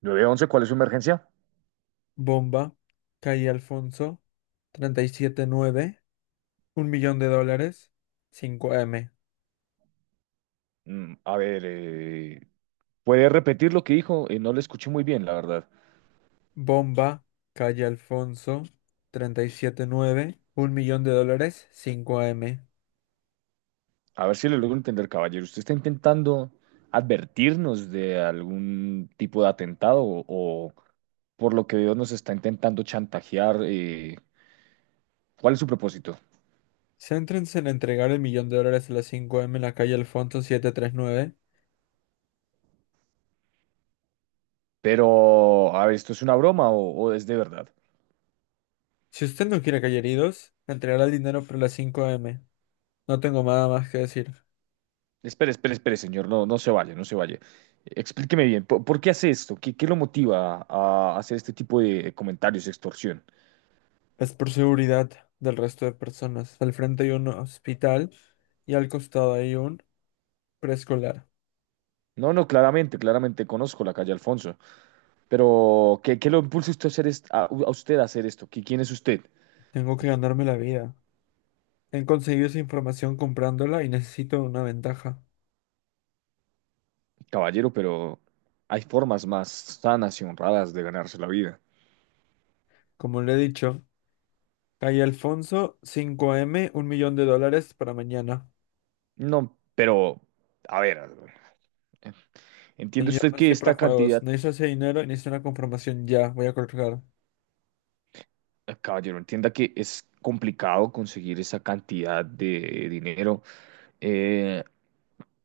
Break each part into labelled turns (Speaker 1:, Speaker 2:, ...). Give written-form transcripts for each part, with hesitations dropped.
Speaker 1: 911, ¿cuál es su emergencia?
Speaker 2: Bomba, Calle Alfonso, 37 9, un millón de dólares, cinco m.
Speaker 1: Mm, a ver, eh, ¿Puede repetir lo que dijo? No le escuché muy bien, la verdad.
Speaker 2: Bomba, Calle Alfonso, treinta y siete nueve, un millón de dólares, cinco m.
Speaker 1: A ver si le logro entender, caballero. ¿Usted está intentando advertirnos de algún tipo de atentado o por lo que veo nos está intentando chantajear? ¿Cuál es su propósito?
Speaker 2: Céntrense en entregar el millón de dólares a las cinco m en la calle Alfonso 739.
Speaker 1: Pero, a ver, ¿esto es una broma o es de verdad?
Speaker 2: Si usted no quiere caer heridos, entregará el dinero por las cinco m. No tengo nada más que decir.
Speaker 1: Espere, espere, espere, señor. No, no se vaya, no se vaya. Explíqueme bien, por qué hace esto? Qué lo motiva a hacer este tipo de comentarios, extorsión?
Speaker 2: Es por seguridad del resto de personas. Al frente hay un hospital y al costado hay un preescolar.
Speaker 1: No, no, claramente, claramente conozco la calle Alfonso, pero qué lo impulsa usted a hacer a usted a hacer esto? ¿Quién es usted?
Speaker 2: Tengo que ganarme la vida. He conseguido esa información comprándola y necesito una ventaja.
Speaker 1: Caballero, pero hay formas más sanas y honradas de ganarse la vida.
Speaker 2: Como le he dicho, calle Alfonso, cinco m, un millón de dólares para mañana.
Speaker 1: No, pero, a ver, entiende
Speaker 2: Señor,
Speaker 1: usted
Speaker 2: no es
Speaker 1: que
Speaker 2: que para
Speaker 1: esta
Speaker 2: juegos.
Speaker 1: cantidad,
Speaker 2: Necesito ese dinero y necesito una confirmación ya. Voy a colgar.
Speaker 1: caballero, entienda que es complicado conseguir esa cantidad de dinero. Eh,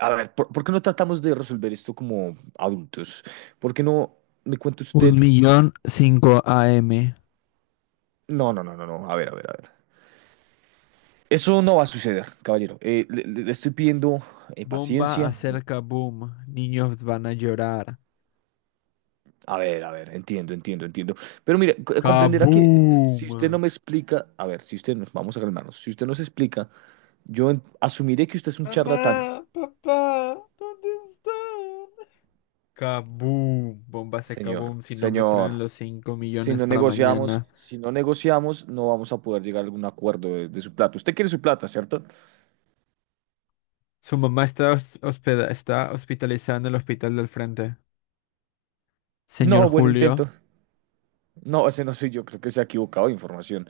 Speaker 1: a ver, por qué no tratamos de resolver esto como adultos? ¿Por qué no me cuenta
Speaker 2: Un
Speaker 1: usted?
Speaker 2: millón cinco a m.
Speaker 1: No, no, no, no, no. A ver, a ver, a ver. Eso no va a suceder, caballero. Le estoy pidiendo
Speaker 2: Bomba
Speaker 1: paciencia.
Speaker 2: acerca boom. Niños van a llorar.
Speaker 1: A ver, entiendo, entiendo, entiendo. Pero mire, comprenderá que si
Speaker 2: ¡Kaboom!
Speaker 1: usted no me explica, a ver, si usted, nos vamos a calmarnos, si usted nos explica, asumiré que usted es un charlatán,
Speaker 2: Mamá, papá, ¿dónde están? Kaboom, bomba se
Speaker 1: señor,
Speaker 2: kaboom, si no me traen
Speaker 1: señor.
Speaker 2: los 5
Speaker 1: Si
Speaker 2: millones
Speaker 1: no
Speaker 2: para
Speaker 1: negociamos,
Speaker 2: mañana.
Speaker 1: si no negociamos, no vamos a poder llegar a algún acuerdo de su plata. Usted quiere su plata, ¿cierto?
Speaker 2: Su mamá está, está hospitalizada en el hospital del frente. Señor
Speaker 1: No, buen
Speaker 2: Julio,
Speaker 1: intento. No, ese no soy yo, creo que se ha equivocado de información.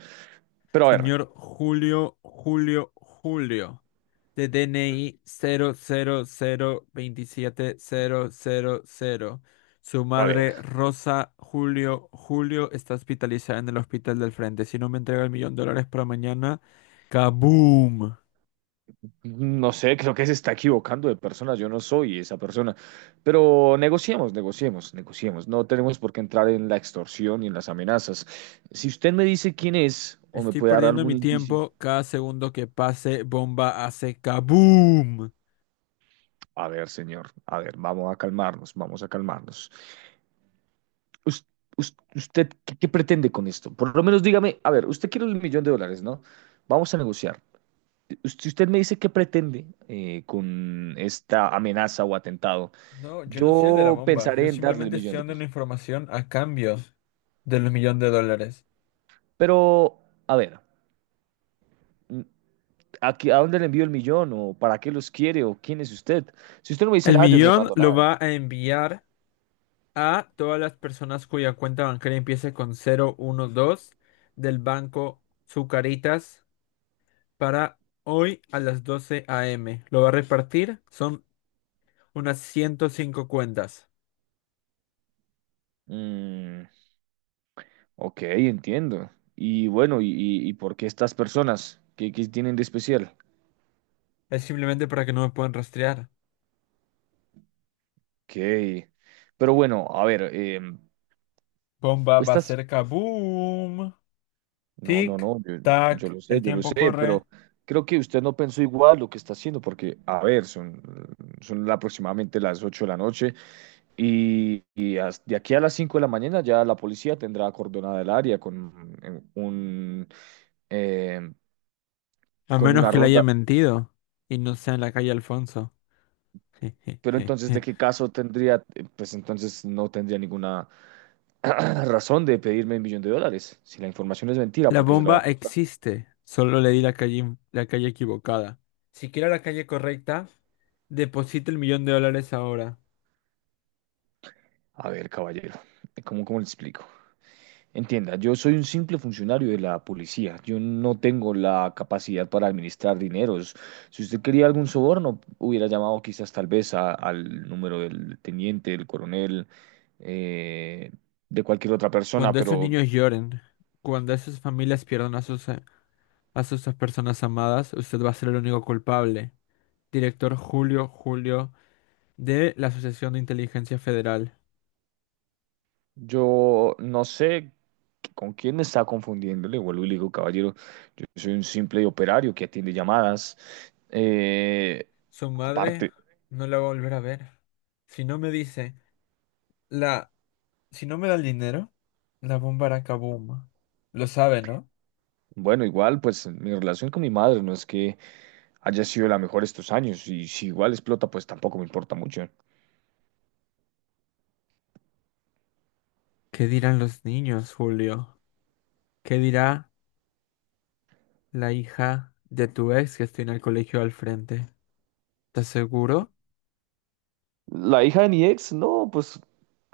Speaker 1: Pero a ver,
Speaker 2: señor Julio, Julio, Julio. De DNI 00 027 000. Su
Speaker 1: a ver.
Speaker 2: madre, Rosa Julio, Julio, está hospitalizada en el hospital del frente. Si no me entrega el millón de dólares para mañana, kaboom.
Speaker 1: No sé, creo que se está equivocando de persona. Yo no soy esa persona. Pero negociemos, negociemos, negociemos. No tenemos por qué entrar en la extorsión y en las amenazas. Si usted me dice quién es o me
Speaker 2: Estoy
Speaker 1: puede dar
Speaker 2: perdiendo
Speaker 1: algún
Speaker 2: mi
Speaker 1: indicio.
Speaker 2: tiempo. Cada segundo que pase, bomba hace kaboom.
Speaker 1: A ver, señor, a ver, vamos a calmarnos, vamos a calmarnos. Us- ¿Usted, qué pretende con esto? Por lo menos dígame, a ver, usted quiere el millón de dólares, ¿no? Vamos a negociar. Si usted me dice qué pretende con esta amenaza o atentado,
Speaker 2: No, yo no soy el de la
Speaker 1: yo
Speaker 2: bomba. Yo
Speaker 1: pensaré en darle el
Speaker 2: simplemente
Speaker 1: millón
Speaker 2: estoy
Speaker 1: de
Speaker 2: dando una
Speaker 1: pesos.
Speaker 2: información a cambio de los millones de dólares.
Speaker 1: Pero, a ver, mm, a dónde le envío el millón? ¿O para qué los quiere? ¿O quién es usted? Si usted no me dice
Speaker 2: El
Speaker 1: nada, yo no le
Speaker 2: millón
Speaker 1: mando
Speaker 2: lo
Speaker 1: nada.
Speaker 2: va a enviar a todas las personas cuya cuenta bancaria empiece con 012 del banco Zucaritas para hoy a las 12 a. m. Lo va a repartir. Son unas 105 cuentas.
Speaker 1: Mm, ok, entiendo. Y bueno, y por qué estas personas? Qué tienen de especial?
Speaker 2: Es simplemente para que no me puedan rastrear.
Speaker 1: Ok. Pero bueno, a ver,
Speaker 2: Bomba va
Speaker 1: estas...
Speaker 2: cerca, boom.
Speaker 1: No, no,
Speaker 2: Tic,
Speaker 1: no,
Speaker 2: tac. El
Speaker 1: yo lo
Speaker 2: tiempo
Speaker 1: sé,
Speaker 2: corre.
Speaker 1: pero creo que usted no pensó igual lo que está haciendo, porque, a ver, son aproximadamente las 8 de la noche. Y, de aquí a las 5 de la mañana ya la policía tendrá acordonada el área con eh,
Speaker 2: A
Speaker 1: con
Speaker 2: menos
Speaker 1: una
Speaker 2: que le haya
Speaker 1: ronda.
Speaker 2: mentido y no sea en la calle Alfonso.
Speaker 1: Pero entonces, ¿de qué caso tendría? Pues entonces no tendría ninguna razón de pedirme el millón de dólares. Si la información es mentira,
Speaker 2: La
Speaker 1: porque se la va
Speaker 2: bomba
Speaker 1: a...
Speaker 2: existe. Solo le di la calle equivocada. Si quiero la calle correcta, deposite el millón de dólares ahora.
Speaker 1: A ver, caballero, cómo le explico? Entienda, yo soy un simple funcionario de la policía. Yo no tengo la capacidad para administrar dineros. Si usted quería algún soborno, hubiera llamado quizás tal vez al número del teniente, del coronel, eh, de cualquier otra persona,
Speaker 2: Cuando esos
Speaker 1: pero
Speaker 2: niños lloren, cuando esas familias pierdan a sus personas amadas, usted va a ser el único culpable. Director Julio Julio de la Asociación de Inteligencia Federal.
Speaker 1: yo no sé con quién me está confundiendo. Le vuelvo y le digo, caballero, yo soy un simple operario que atiende llamadas. Eh,
Speaker 2: Su madre
Speaker 1: Aparte,
Speaker 2: no la va a volver a ver. Si no me dice, la, si no me da el dinero, la bomba hará kaboom. Lo sabe, ¿no?
Speaker 1: bueno, igual, pues mi relación con mi madre no es que haya sido la mejor estos años y si igual explota, pues tampoco me importa mucho.
Speaker 2: ¿Qué dirán los niños, Julio? ¿Qué dirá la hija de tu ex que está en el colegio al frente? ¿Estás seguro?
Speaker 1: La hija de mi ex, no, pues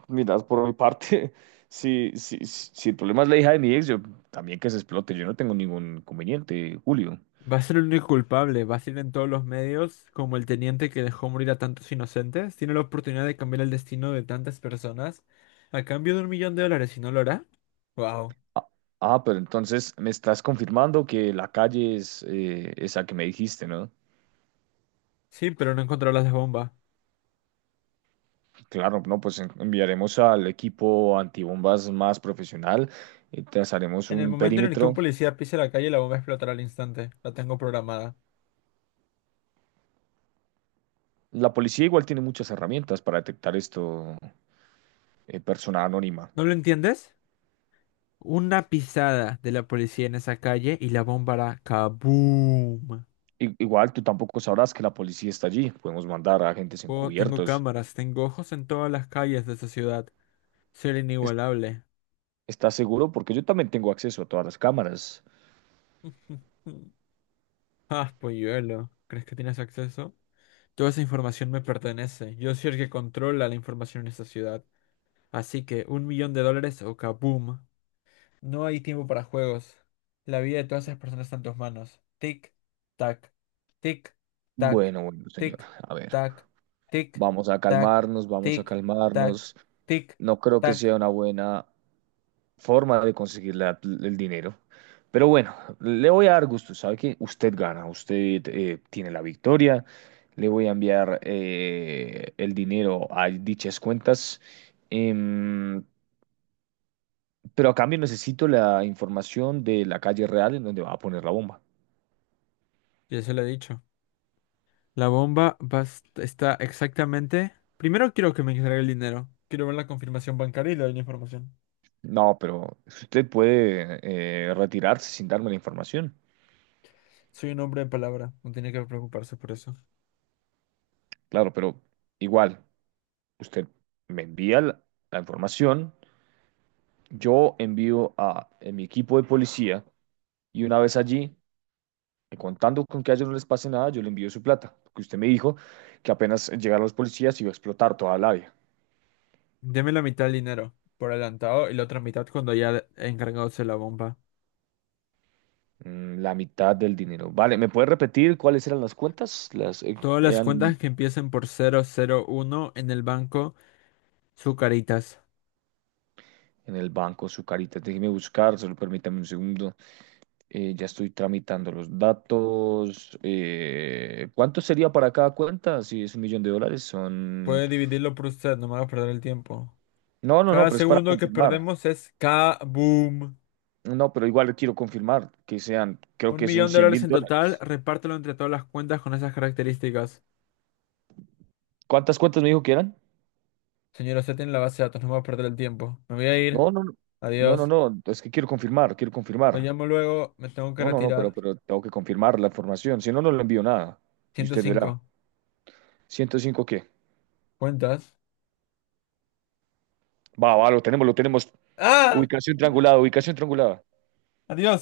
Speaker 1: mira, por mi parte, si, si, si el problema es la hija de mi ex, yo también que se explote, yo no tengo ningún conveniente, Julio.
Speaker 2: Va a ser el único culpable, va a ser en todos los medios como el teniente que dejó morir a tantos inocentes. Tiene la oportunidad de cambiar el destino de tantas personas a cambio de un millón de dólares, ¿y no lo hará? Wow.
Speaker 1: Ah, ah, pero entonces me estás confirmando que la calle es esa que me dijiste, ¿no?
Speaker 2: Sí, pero no encontrará las bombas.
Speaker 1: Claro, no, pues enviaremos al equipo antibombas más profesional, trazaremos
Speaker 2: En el
Speaker 1: un
Speaker 2: momento en el que un
Speaker 1: perímetro.
Speaker 2: policía pise la calle, la bomba explotará al instante. La tengo programada.
Speaker 1: La policía igual tiene muchas herramientas para detectar esto, persona anónima.
Speaker 2: ¿No lo entiendes? Una pisada de la policía en esa calle y la bomba hará kaboom.
Speaker 1: Igual tú tampoco sabrás que la policía está allí. Podemos mandar a agentes
Speaker 2: Oh, tengo
Speaker 1: encubiertos.
Speaker 2: cámaras, tengo ojos en todas las calles de esa ciudad. Ser
Speaker 1: Es-
Speaker 2: inigualable.
Speaker 1: ¿Estás seguro? Porque yo también tengo acceso a todas las cámaras.
Speaker 2: Ah, polluelo, ¿crees que tienes acceso? Toda esa información me pertenece. Yo soy el que controla la información en esta ciudad. Así que un millón de dólares o kaboom. No hay tiempo para juegos. La vida de todas esas personas está en tus manos. Tic, tac, tic, tac,
Speaker 1: Bueno, bueno, señor.
Speaker 2: tic,
Speaker 1: A ver,
Speaker 2: tac, tic,
Speaker 1: vamos a
Speaker 2: tac,
Speaker 1: calmarnos, vamos a
Speaker 2: tic, tac,
Speaker 1: calmarnos.
Speaker 2: tic,
Speaker 1: No creo que
Speaker 2: tac.
Speaker 1: sea una buena forma de conseguir el dinero. Pero bueno, le voy a dar gusto, sabe que usted gana, usted tiene la victoria, le voy a enviar el dinero a dichas cuentas, em, pero a cambio necesito la información de la calle real en donde va a poner la bomba.
Speaker 2: Ya se lo he dicho. La bomba va está exactamente. Primero quiero que me entregue el dinero. Quiero ver la confirmación bancaria y le doy la información.
Speaker 1: No, pero usted puede retirarse sin darme la información.
Speaker 2: Soy un hombre de palabra. No tiene que preocuparse por eso.
Speaker 1: Claro, pero igual, usted me envía la la información, yo envío a mi equipo de policía. Y una vez allí, contando con que a ellos no les pase nada, yo le envío su plata, porque usted me dijo que apenas llegaron los policías iba a explotar toda la vía.
Speaker 2: Deme la mitad del dinero por adelantado y la otra mitad cuando haya encargado de la bomba.
Speaker 1: La mitad del dinero. Vale, ¿me puede repetir cuáles eran las cuentas? Las
Speaker 2: Todas las
Speaker 1: eran
Speaker 2: cuentas que empiecen por 001 en el banco Sucaritas.
Speaker 1: en el banco, su carita. Déjeme buscar, solo permítame un segundo. Ya estoy tramitando los datos. ¿Cuánto sería para cada cuenta? Si es un millón de dólares, son...
Speaker 2: Puede dividirlo por usted, no me haga perder el tiempo.
Speaker 1: No, no, no,
Speaker 2: Cada
Speaker 1: pero es para
Speaker 2: segundo que
Speaker 1: confirmar.
Speaker 2: perdemos es K-boom.
Speaker 1: No, pero igual quiero confirmar que sean, creo
Speaker 2: Un
Speaker 1: que son
Speaker 2: millón de
Speaker 1: cien
Speaker 2: dólares
Speaker 1: mil
Speaker 2: en total,
Speaker 1: dólares.
Speaker 2: repártelo entre todas las cuentas con esas características.
Speaker 1: ¿Cuántas cuentas me dijo que eran?
Speaker 2: Señora, usted tiene la base de datos, no me va a perder el tiempo. Me voy a ir.
Speaker 1: No, no, no, no, no,
Speaker 2: Adiós.
Speaker 1: no, es que quiero confirmar, quiero
Speaker 2: Lo
Speaker 1: confirmar.
Speaker 2: llamo luego, me tengo que
Speaker 1: No, no, no,
Speaker 2: retirar.
Speaker 1: pero tengo que confirmar la información, si no, no le envío nada. Y
Speaker 2: Ciento
Speaker 1: usted verá.
Speaker 2: cinco
Speaker 1: ¿105 qué?
Speaker 2: ¿Cuentas?
Speaker 1: Va, va, lo tenemos, lo tenemos.
Speaker 2: ¡Ah!
Speaker 1: Ubicación triangulada, ubicación triangulada.
Speaker 2: ¡Adiós!